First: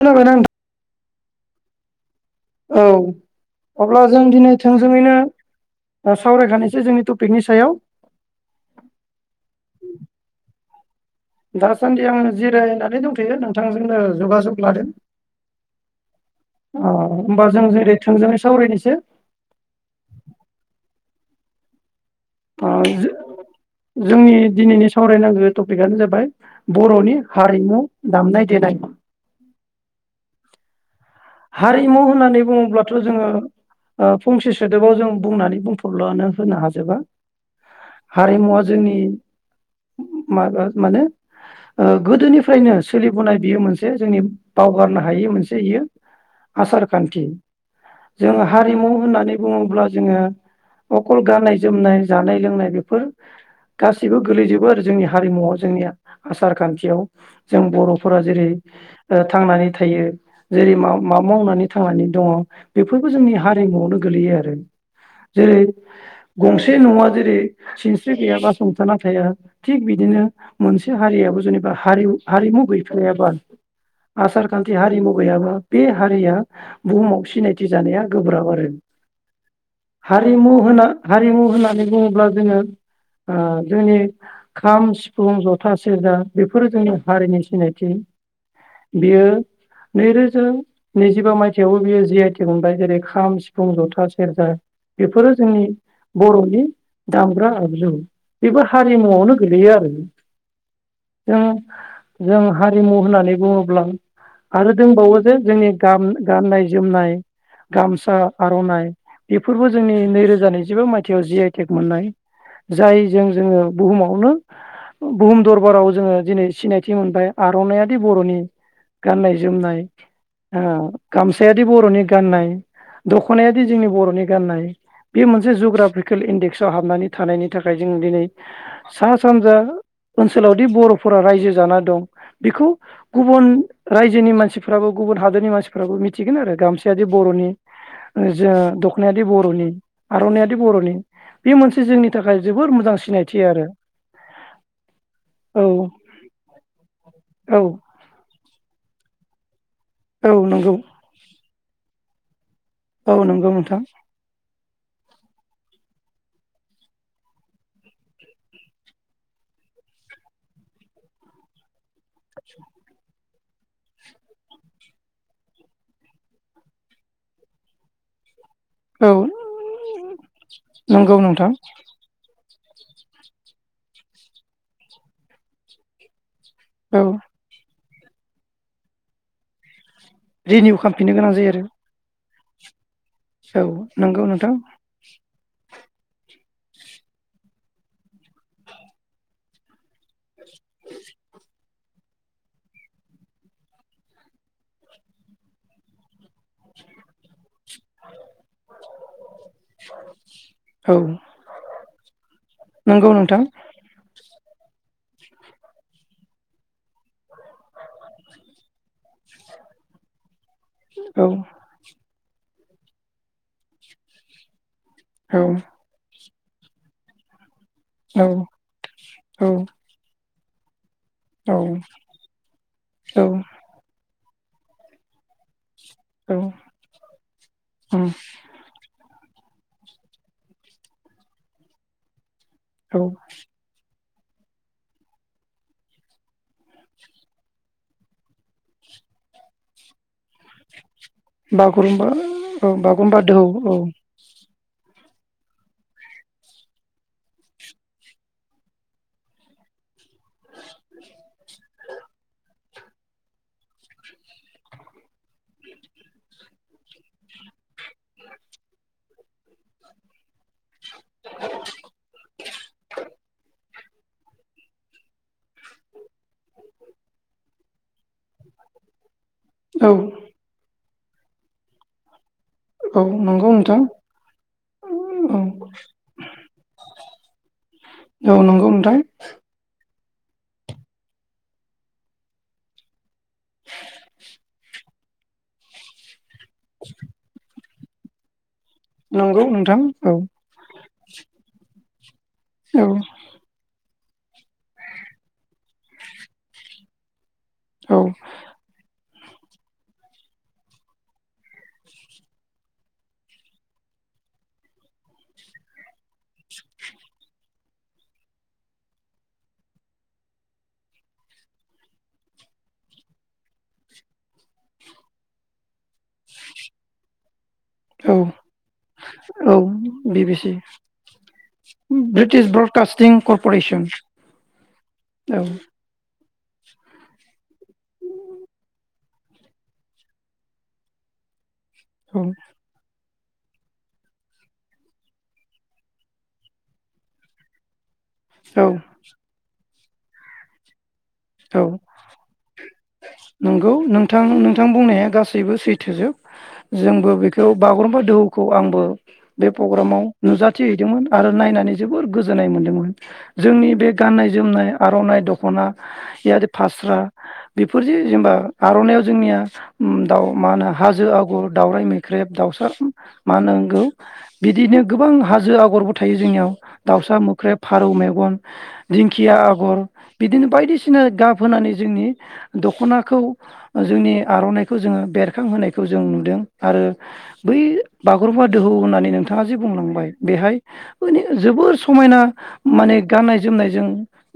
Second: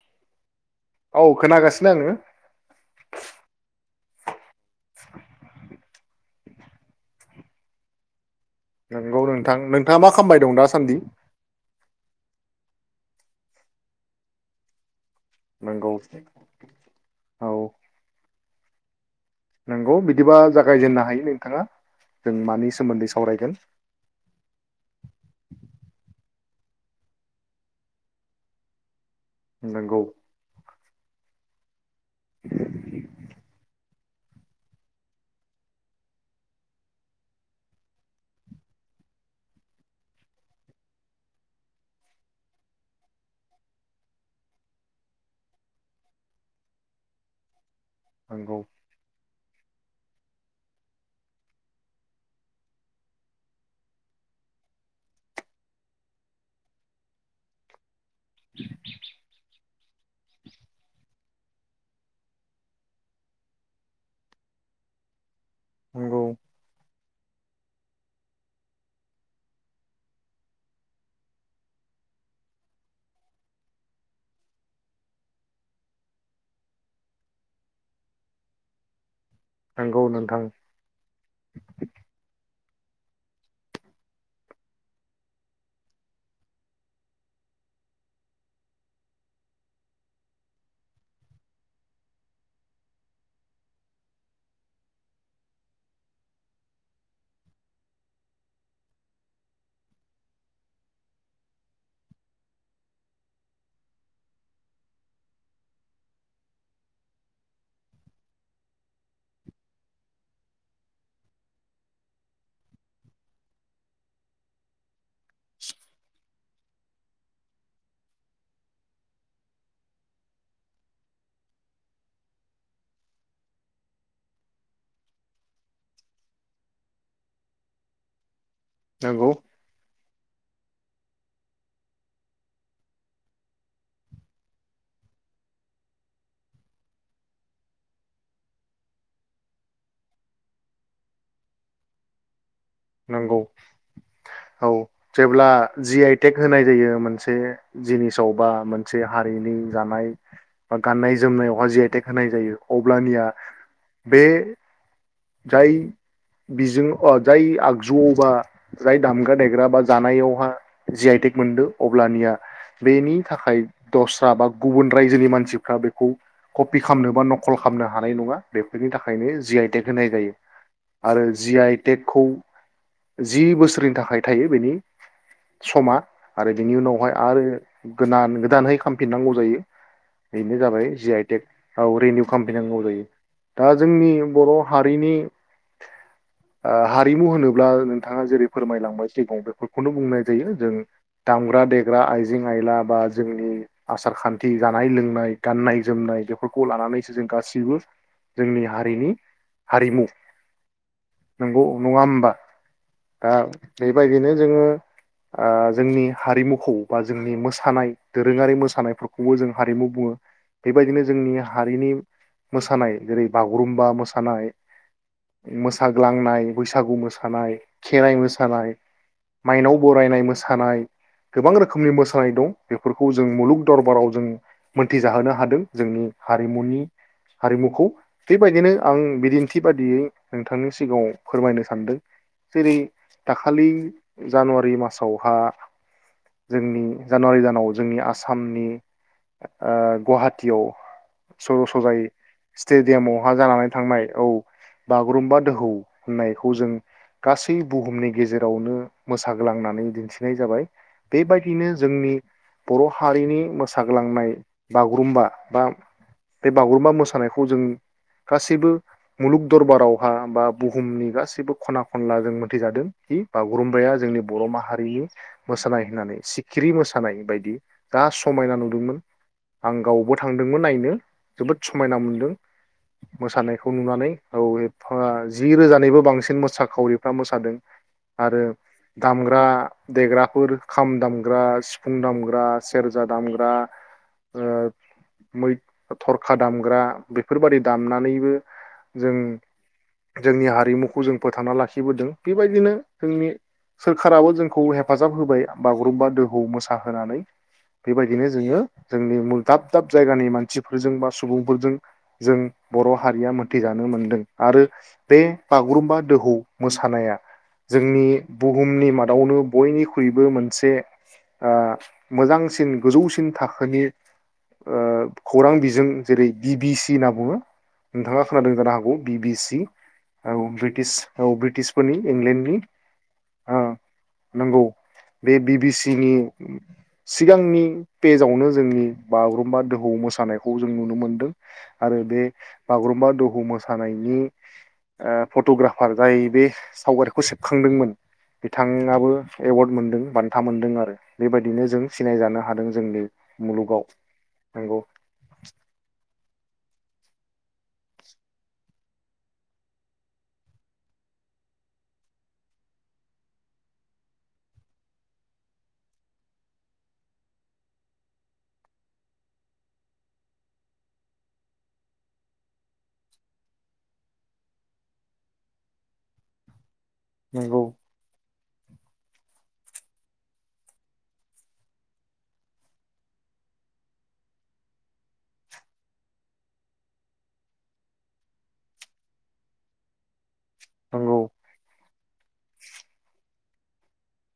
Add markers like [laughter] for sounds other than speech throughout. खोनाबायना नोंथां औ खोनागासिनो आङो औ अब्ला जों दिनै थोंजोङैनो सावरायखानायसै जोंनि टपिकनि सायाव नंगौ नोंथां नोंथाङा मा खालामामबाय दं दासान्दि दासान्दि आं जिरायनानै दंथ'यो नोंथांजोंनो जगाजग लादों नोंगौ अ होमबा जों जेरै थोंजोङै सावरायनोसै नंगौ बिदिबा जागायजेननो हायो नोंथाङा जों मानि सोमोन्दै सावरायगोन जोंनि दिनैनि सावरायनांगौ टपिकआनो जाबाय बर'नि हारिमु दामनाय देनाय नोंगौ हारिमु होननानै बुङोब्लाथ' जोङो अ फंसे सोदोबाव जों बुंनानै बुंफुरलु होनो हाजोबा हारिमुवा जोंनि माबा माने अ गोदोनिफ्रायनो सोलिबोनाय बियो मोनसे जोंनि बावगारनो हायि मोनसे बियो आसारखानथि जों नोंगौ हारिमु होननानै बुङोब्ला जोङो अकल गाननाय जोमनाय जानाय लोंनाय बेफोर गासैबो गोलैजोबो आरो जोंनि हारिमुवआव जोंनि आसार खानथियाव जों बर' फोरा जेरै अ थांनानै थायो जेरै मा मा मावनानै थांनानै दङ बेफोरबो जोंनि हारिमुआवनो गोलैयो आरो जेरै नोंगौ गंसे न'आ जेरै सिनस्रि गैयाबा संथाना थाया थिग बिदिनो मोनसे हारियाबो जेनेबा हारि हारिमु गैफेराबा आसार खानथि हारिमु गैयाबा बे हारिया बुहुमाव सिनायथि जानाया गोब्राब आरो नोंगौ नोंथां हारिमु होना हारिमु होननानै बुङोब्ला जोङो अ जोंनि खाम सिफुं जथा सेरजा बेफोरो जोंनि हारिनि सिनायथि बियो नैरोजा नैजिबा मायथाइयावबो बेयो जि आइ टेक मोनबाय जेरै खाम सिफुं जथा सेरजा बेफोरो जोंनि बर'नि दामग्रा आगजु बेबो हारिमुआवनो गोलैयो आरो जों जों हारिमु होननानै बुङोब्ला आरो दंबावो जे जोंनि गाम गाननाय जोमनाय गामसा आर'नाइ बेफोरबो जोंनि नैरोजा नैजिबा मायथाइयाव जि आइ टेक मोननाय जायजों जोङो बुहुमावनो बुहुम दरबाराव जोङो दिनै सिनायथि मोनबाय आर'नायादि बर'नि गाननाय जोमनाय अ गामसायादि बर'नि गाननाय दख'नायादि जोंनि बर'नि गाननाय बे मोनसे जुग्राफिकेल इन्डेक्सआव हाबनानै थानायनि थाखाय जों दिनै सा नोंगौ सानजा ओन सोलावदि बर'फोरा रायजो जाना दं बेखौ गुबुन रायजोनि मानसिफ्राबो गुबुन हादोरनि मानसिफ्राबो मिथिगोन आरो गामसायादि बर'नि ओ जो दख'नायादि बर'नि आर'नायादि बर'नि बे मोनसे जोंनि थाखाय जोबोर मोजां सिनायथि नंगौ आरो औ जेब्ला औ जि आइ टेक होनाय जायो मोनसे औ जिनिसाव बा मोन से हारिनि जानाय औ नंगौ बा गाननाय जोमनायाव जि आइ टेक होनाय जायो औ अब्लानिया नंगौ नोंथां बे जाय बिजों अ जाय आगजुआव बा जाय दामग्रा देग्रा बा जानायावहा जि आइ टेक मोनदो अब्लानिया बेनि थाखाय दस्रा बा गुबुन रायजोनि मानसिफ्रा बेखौ कपि खालामनो बा नखल खालामनो हानाय नङा बेफोरनि औ थाखायनो जि आइ होनाय जायो नंगौ आरो नोंथां जि आइ टेकखौ जि बोसोरनि थाखाय थायो बेनि समा आरो बिनि औ उनावहाय आरो गोदान गोदानहै खालामफिननांगौ जायो बेनो रिनिउ जाबाय जि खालामफिननो आइ गोनां टेक जायो औ रेनो खालामफिन नांगौ जायो आरो औ दा जोंनि नंगौ बर' नोंथां हारिनि हारिमु होनोबा होनोब्ला नोंथाङा जेरै फोरमायलांबाय सिगाङावनो बेफोरखौनो बुंनाय जायो जों दामग्रा देग्रा आइजें आइला बा जोंनि आसार खान्थि जानाय लोंनाय गान्नाय जोमनाय फोरखौ लानानैसो जों गाससिबो जोंनि हारिनि औ औ नङा होमबा नंगौ दा नोंथां बेबायदिनो जोङो जोंनि हारिमुखौ बा जोंनि मोसानाय दोरोङारि मोसानायफोरखौबो जों हारिमु बुङो बेबायदिनो औ जोंनि हारिनि मोसानाय जेरै बागुरुमबा मोसानाय औ मोसाग्लांनाय बैसागु मोसानाय खेराइ औ मोसानाय माइनाव बरायनाय मोसानाय सानाय गोबां रोखोमनि औ मोसानाय दं बेफोरखौ जों मुलुग दरबाराव जों मोनथिजाहोनो हादों जोंनि औ हारिमुनि हारिमुखौ उम बेबायदिनो आं बिदि गोनांथि बादियै नोंथांनि सिगाङाव फोरमायनो सानदों जेरै औ दाखालि जानुवारि मासावहा जोंनि जानुवारि दानाव जोंनि आसामनि गुवाहाटी याव सज' सजाय बागुरुम्बा औ बागुरुम्बा स्टेडियामावहा दोहौ जानानै औ थांनाय औ बागुरुम्बा दोहौ होननायखौ जों गासै बुहुमनि गेजेरावनो मोसाग्लांनानै दिन्थि नाय जाबाय बेबायदिनो जोंनि बर' हारिनि मोसाग्लांनाय बागुरुम्बा बा बे बागुरुम्बा मोसानायखौ जों गासैबो मुलुग दरबारावहा बा बुहुमनि गासिबो खना खनला जों मोनथिजादोंखि बागुरुम्बा जोंनि बर' माहारिनि मोसानाय होननानै सिखिरि मोसानाय बायदि जा समायना नुदोंमोन। आं औ गावबो थांदोंमोन नायनो। जोबोद समायना मोनदों औ नंगौ मोसानायखौ नोंथां। नुनानै औ एफा औ जि रोजानिबो बांसिन मोसाखावरिफ्रा मोसादों आरो नंगौ नोंथां दामग्रा देग्राफोर खाम दामग्रा सिफुं दामग्रा सेरजा दामग्रा मै थर खा दामग्रा बेफोरबायदि दामनानैबो जों नंगौ नोंथां औ जोंनि हारिमुखौ जों फोथांना लाखिबोदों बेबायदिनो औ जोंनि सोरखाराबो जोंखौ हेफाजाब होबाय बागुरुम्बा दोहौ मोसाहोनानै औ बेबायदिनो जोङो जोंनि दाब दाब जायगानि मानसिफोरजों बा सुबुंफोरजों जों बर' हारिया मोन मोनथिजानो मोनदों आरो बे बागुरुम्बा दोहौ मोसानाया जोंनि बुहुमनि मादावनो बयनिख्रुइबो मोनसे मोजांसिन गोजौसिन थाखोनि खौरां बिजों जेरै बि बिसि होनना बुङो औ नोंथाङा खोनादों जानो हागौ बि बि औ सि बि औ बि सि ब्रिटिस औ ब्रिटिसफोरनि ब्रिटिश इंलेण्डनि ब्रडकास्टिं कर्परेसन नंगौ बे औ बि बि सिनि सिगांनि पेजावनो जोंनि बागुरुम्बा दोहौ मोसानायखौ जों नुनो मोनदों आरो बे बागुरुम्बा दोहौ मोसानायनि फट'ग्राफार जाय बे सावगारिखौ सेबखांदोंमोन औ बिथाङाबो एवार्ड मोन बान्था मोनदों आरो औ बेबायदिनो जों सिनायजानो हादों जोंनि नंगौ मुलुगाव नोंथां नोंथां नंगौ बुंनाया गासैबो सैथोजोब जोंबो बेखौ बागुरुम्बा दोहौखौ आंबो बे प्रग्रामाव नुजाथि हैदोंमोन आरो नायनानै जोबोर गोजोननाय मोनदोंमोन जोंनि बे गाननाय जोमनाय आर'नाइ दख'ना जि फास्रा बेफोरजों जेनेबा आर'नायइाव जोंनिया दाउ मा होनो हाजो आग'र दावराइ मैख्रेब दाउसा मा होनगौ बिदिनो गोबां हाजो आगरबो थायो जोंनियाव दाउसा मोख्रेब नंगौ फारौ मेगन दिंखिया आगर बिदिनो बायदिसिना गाब होनानै जोंनि दख'नाखौ जोंनि आर'नाइखौ जोङो बेरखांहोनायखौ जों नुदों आरो बै बागुरुम्बा दोहौ होननानै नोंथाङा जे बुंलांबाय बेहाय मान नंगौ जोबोर समायना माने गाननाय जोमनायजों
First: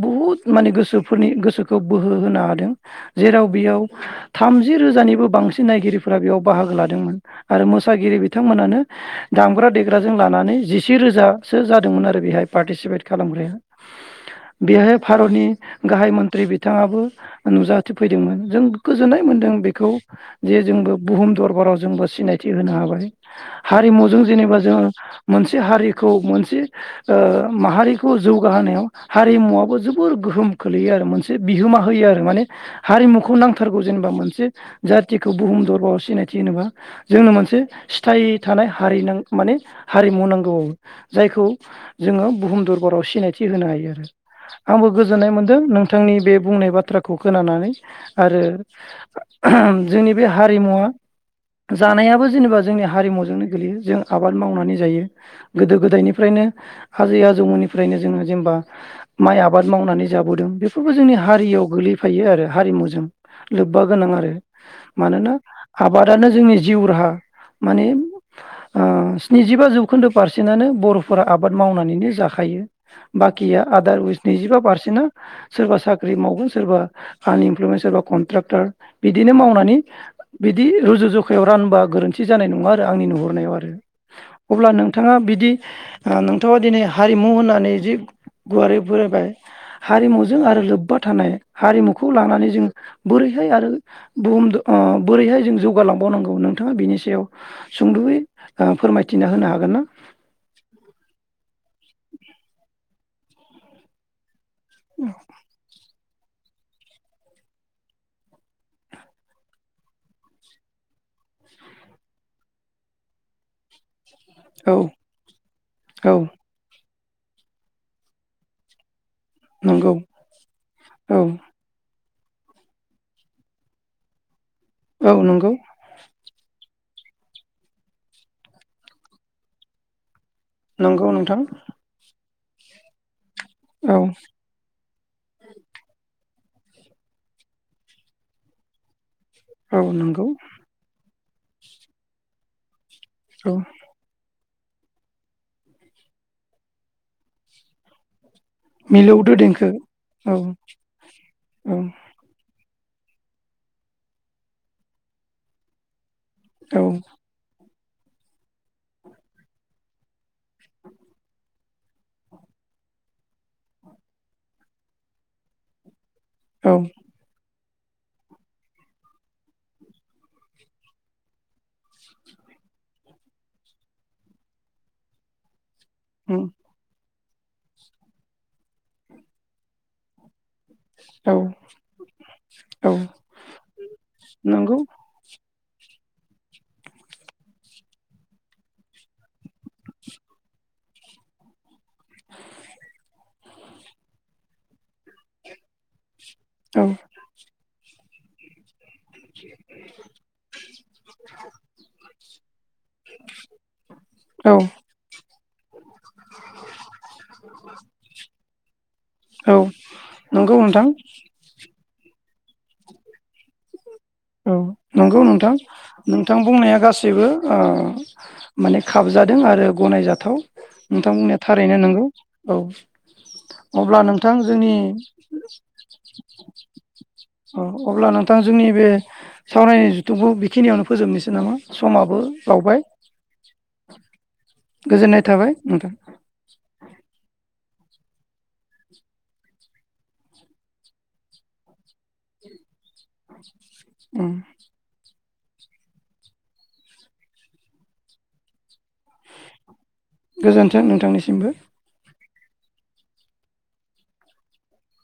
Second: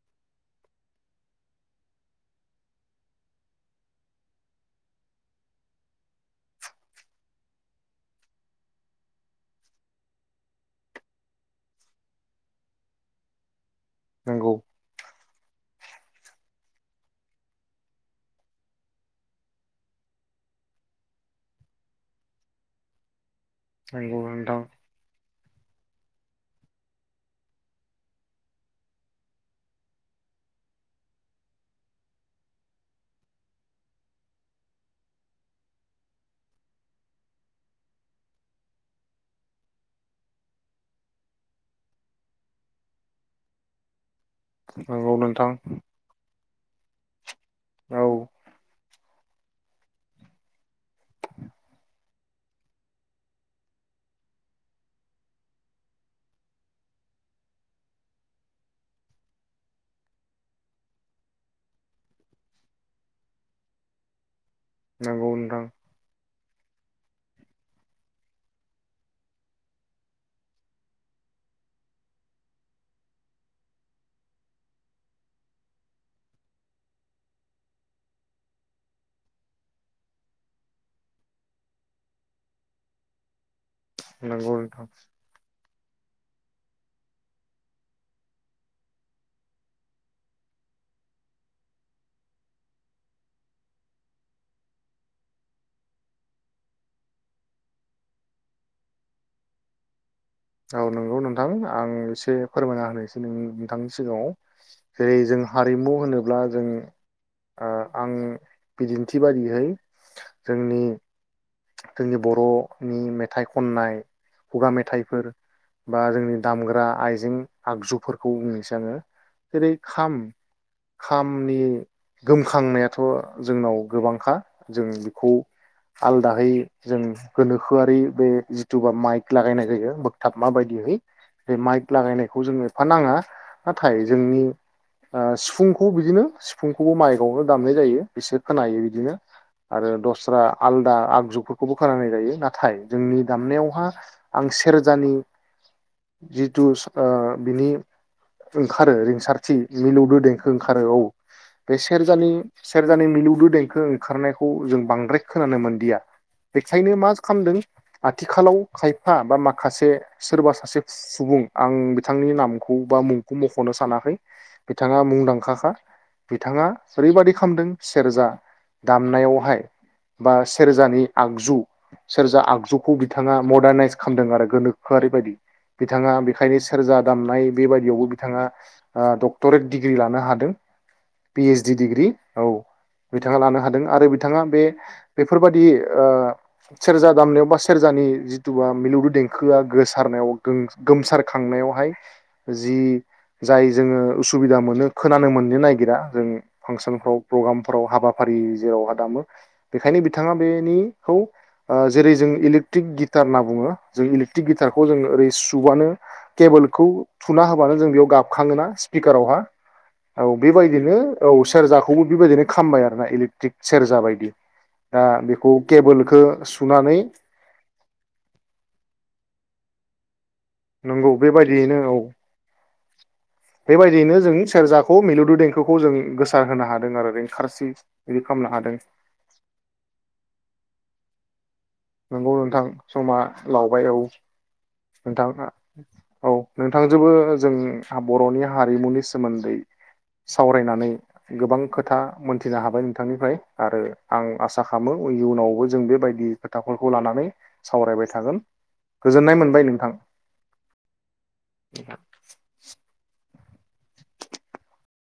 बुहुत माने गोसो फोरनि गोसोखौ बोहो होनो हादों जेराव बेयाव थामजि रोजानिबो बांसिन नायगिरिफोरा बेयाव बाहागो लादोंमोन आरो मोसागिरि बिथांमोनानो दामग्रा देग्राजों लानानै जिसे रोजासो जादोंमोन आरो बेहाय पार्टिसिपेट खालामग्राया नंगौ बेहाय भारतनि गाहाय मन्थ्रि बिथाङाबो नुजाथिफैदोंमोन जों गोजोननाय मोनदों बेखौ जे जोंबो बुहुम दरबाराव जोंबो सिनायथि होनो हाबाय नंगौ हारिमुजों जेनेबा नोंथां जोङो मोनसे हारि खौ मोनसे माहारिखौ जौगाहोनायाव हारिमुवाबो जोबोर गोहोम खोलैयो आरो मोनसे बिहोमा होयो आरो माने हारिमुखौ नांथारगौ जेनेबा मोनसे जाथिखौ बुहुम दरबाराव सिनायथि होनोबा जोंनो मोनसे सिथाय थानाय हारि न माने हारिमु नांगौबो जायखौ जोङो बुहुम दरबाराव सिनायथि होनो हायो आरो आंबो नंगौ गोजोननाय नोंथां मोनदों नोंथांनि बे बुंनाय बाथ्राखौ खौ खोनानानै औ आरो जोंनि बे हारिमुवा जानायाबो जेनेबा जोंनि हारिमुजोंनो गोगलैयो जों आबाद मावनानै जायो गोदो गोदायनिफ्रायनो आजै आजौमोननिफ्रायनो जोङो जेनेबा माइ आबाद मावनानै जाबोदों बेफोरबो जोंनि हारियाव गोगलैफायो आरो हारिमुजों लोब्बा गोनां आरो मानोना नंगौ नोंथां आबादानो जोंनि जिउ राहा माने स्निजिबा जौखोन्दो पारसेन्टनो बर'फोरा आबाद मावनानैनो जाखायो बाखिया आदारवाइज नैजिबा पारसेन्ट बिना सोरबा साख्रि मावगोन सोरबा आनइमप्लयमेन्ट सोरबा कन्ट्रेक्टार बिदिनो मावनानै बिदि रुजु जुखायाव रानबा गोरोन्थि जानाय नङा आरो आंनि नुहरनायाव आरो नंगौ अब्ला नोंथां नोंथाङा बिदि आ नोंथाङा दिनै हारिमु होननानै जि गुवारै फोरायबाय हारिमुजों आरो लोब्बा थानाय हारिमुखौ लानानै जों बोरैहाय आरो बुहुम बोरैहाय जों जौगालांबावनांगौ नोंथाङा बिनि सायाव सुंद'यै फोरमायथिना होनो हागोन ना औ नंगौ नों नोंथां आं एसे फोरमायना होनोसै नोंनि नोंथांनि सिगाङाव जेरै जों हारिमु होनोब्ला अब्ला जों आं बिदिन्थि बादिहै जोंनि जोंनि बर'नि मेथाइ खननाय खुगा औ मेथाइफोर बा औ जोंनि दामग्रा आइजें जों आगजुफोरखौ बुंनोसै आङो जेरै नंगौ खाम औ खामनि गोमखांनायाथ' जोंनाव गोबांखा जों औ बेखौ नंगौ आलदा गोनोखोआरि बे जिथु बा माइक लागायनाय जायो बोगथाबमाबायदिहै नंगौ नोंथां बे माइक लागायनाय बे खौ जोंङो एफा नाङा नाथाय औ जोंनि ओ सिफुंखौ बिदिनो सिफुंखौबो माइकआवनो दामनाय जायो बिसोर खोनायो बिदिनो औ आरो नंगौ दस्रा आल आगजुफोरखौबो खोनानाय जायो नाथाय जोंनि औ दामनायावहा आं सेरजानि जिथु ओ बिनि ओंखारो मिलौदो रिंसारथि देंखो मिलौदो औ देंखो ओंखारो औ बे औ सेरजानि सेरजानि मिलौदो देंखो ओंखारनायखौ जों बांद्राय खोनानो मोनदों दिया औ बेखायनो मा खालामदों आथिखालाव खायफा बा माखासे सोरबा सासे सुबुं आं बिथांनि नामखौ बा मुंखौ मख'नो सानाखै बिथाङा मुंदांखा खा बिथाङा औ ओरैबादि खालामदों सेरजा दामनायावहाय बा सेरजानि आगजु सेरजा आगजुखौ बिदि बिथाङा मदारनाइस खालामदों आरो गोनोखोआरि बायदि बिथाङा उम बेखायनो सेरजा दामनाय बेबायदियावबो बिथाङा डक्टरेट डिग्रि लानो हादों। औ पिओस डि डिग्रि औ औ बिथाङा लानो हादों आरो बिथाङा बे नंगौ बेफोरबादि सेरजा दामनायाव बा सेरजानि जिथुुबा मिलौदो देंखोआ गोसारनायाव गोमसार खांनायावहाय जि जाय जोङो उसुबिदा मोनो। खोनानो मोननो नागिरा जों औ फांसनफ्राव प्रग्राम फोराव हाबाफारि जेराव दामो बेखायनो बिथाङा बेनिखौ जेरै जों इलेकट्रिक गिटार होनना बुङो जों इलेकट्रिक औ गिटारखौ जों ओरै सुबुबानो केबोलखौ थुना होबानो जों बेयाव गाबखाङोना स्पिकारावहा औ औ नंगौ नोंथां बेबायदिनो औ सेर्जाखौबो बेबायदिनो खालामामबाय आरो ना इलेकट्रिक सेरजाबायदि औ नंगौ नोंथां नोंथां बुंनाया सुनानै गासैबो माने ओ खाबजादों। आरो गनायजाथाव नंगौ नोंथां बुंनाया बेबायदियैनो थारैनो औ नंगौ औ अब्ला बेबायदियैनो जों नोंथां जोंनि सेरजाखौ मिलौदो देंखोखौ जों गोसार होनो हादों आरो ओ औ रिंखारथि अब्ला बिदि नोंथां खालामनो जोंनि हादों। बे सावरायनाय जुथुमखौ बेखिनियावनो फोबनोसै नामा? समाबो नोंगौ नोंथां बावबाय समा लावबाय औ। गोजोननाय नोंथाङा थाबाय नोंथां औ नोंथांजोबो जों बर'नि हारिमुनि सोमोन्दै सावरायनानै गोबां खोथा मोनथिनो हाबाय। बिथांनिफ्राय आरो आं उम आसा खालामो इयुनावबो जों बेबायदि खोथाफोरखौ लानानै सावरायबाय थागोन गोजोननाय मोनबाय नोंथां। गोजोन्थों नोंथांनिसिमबो। [inaudible]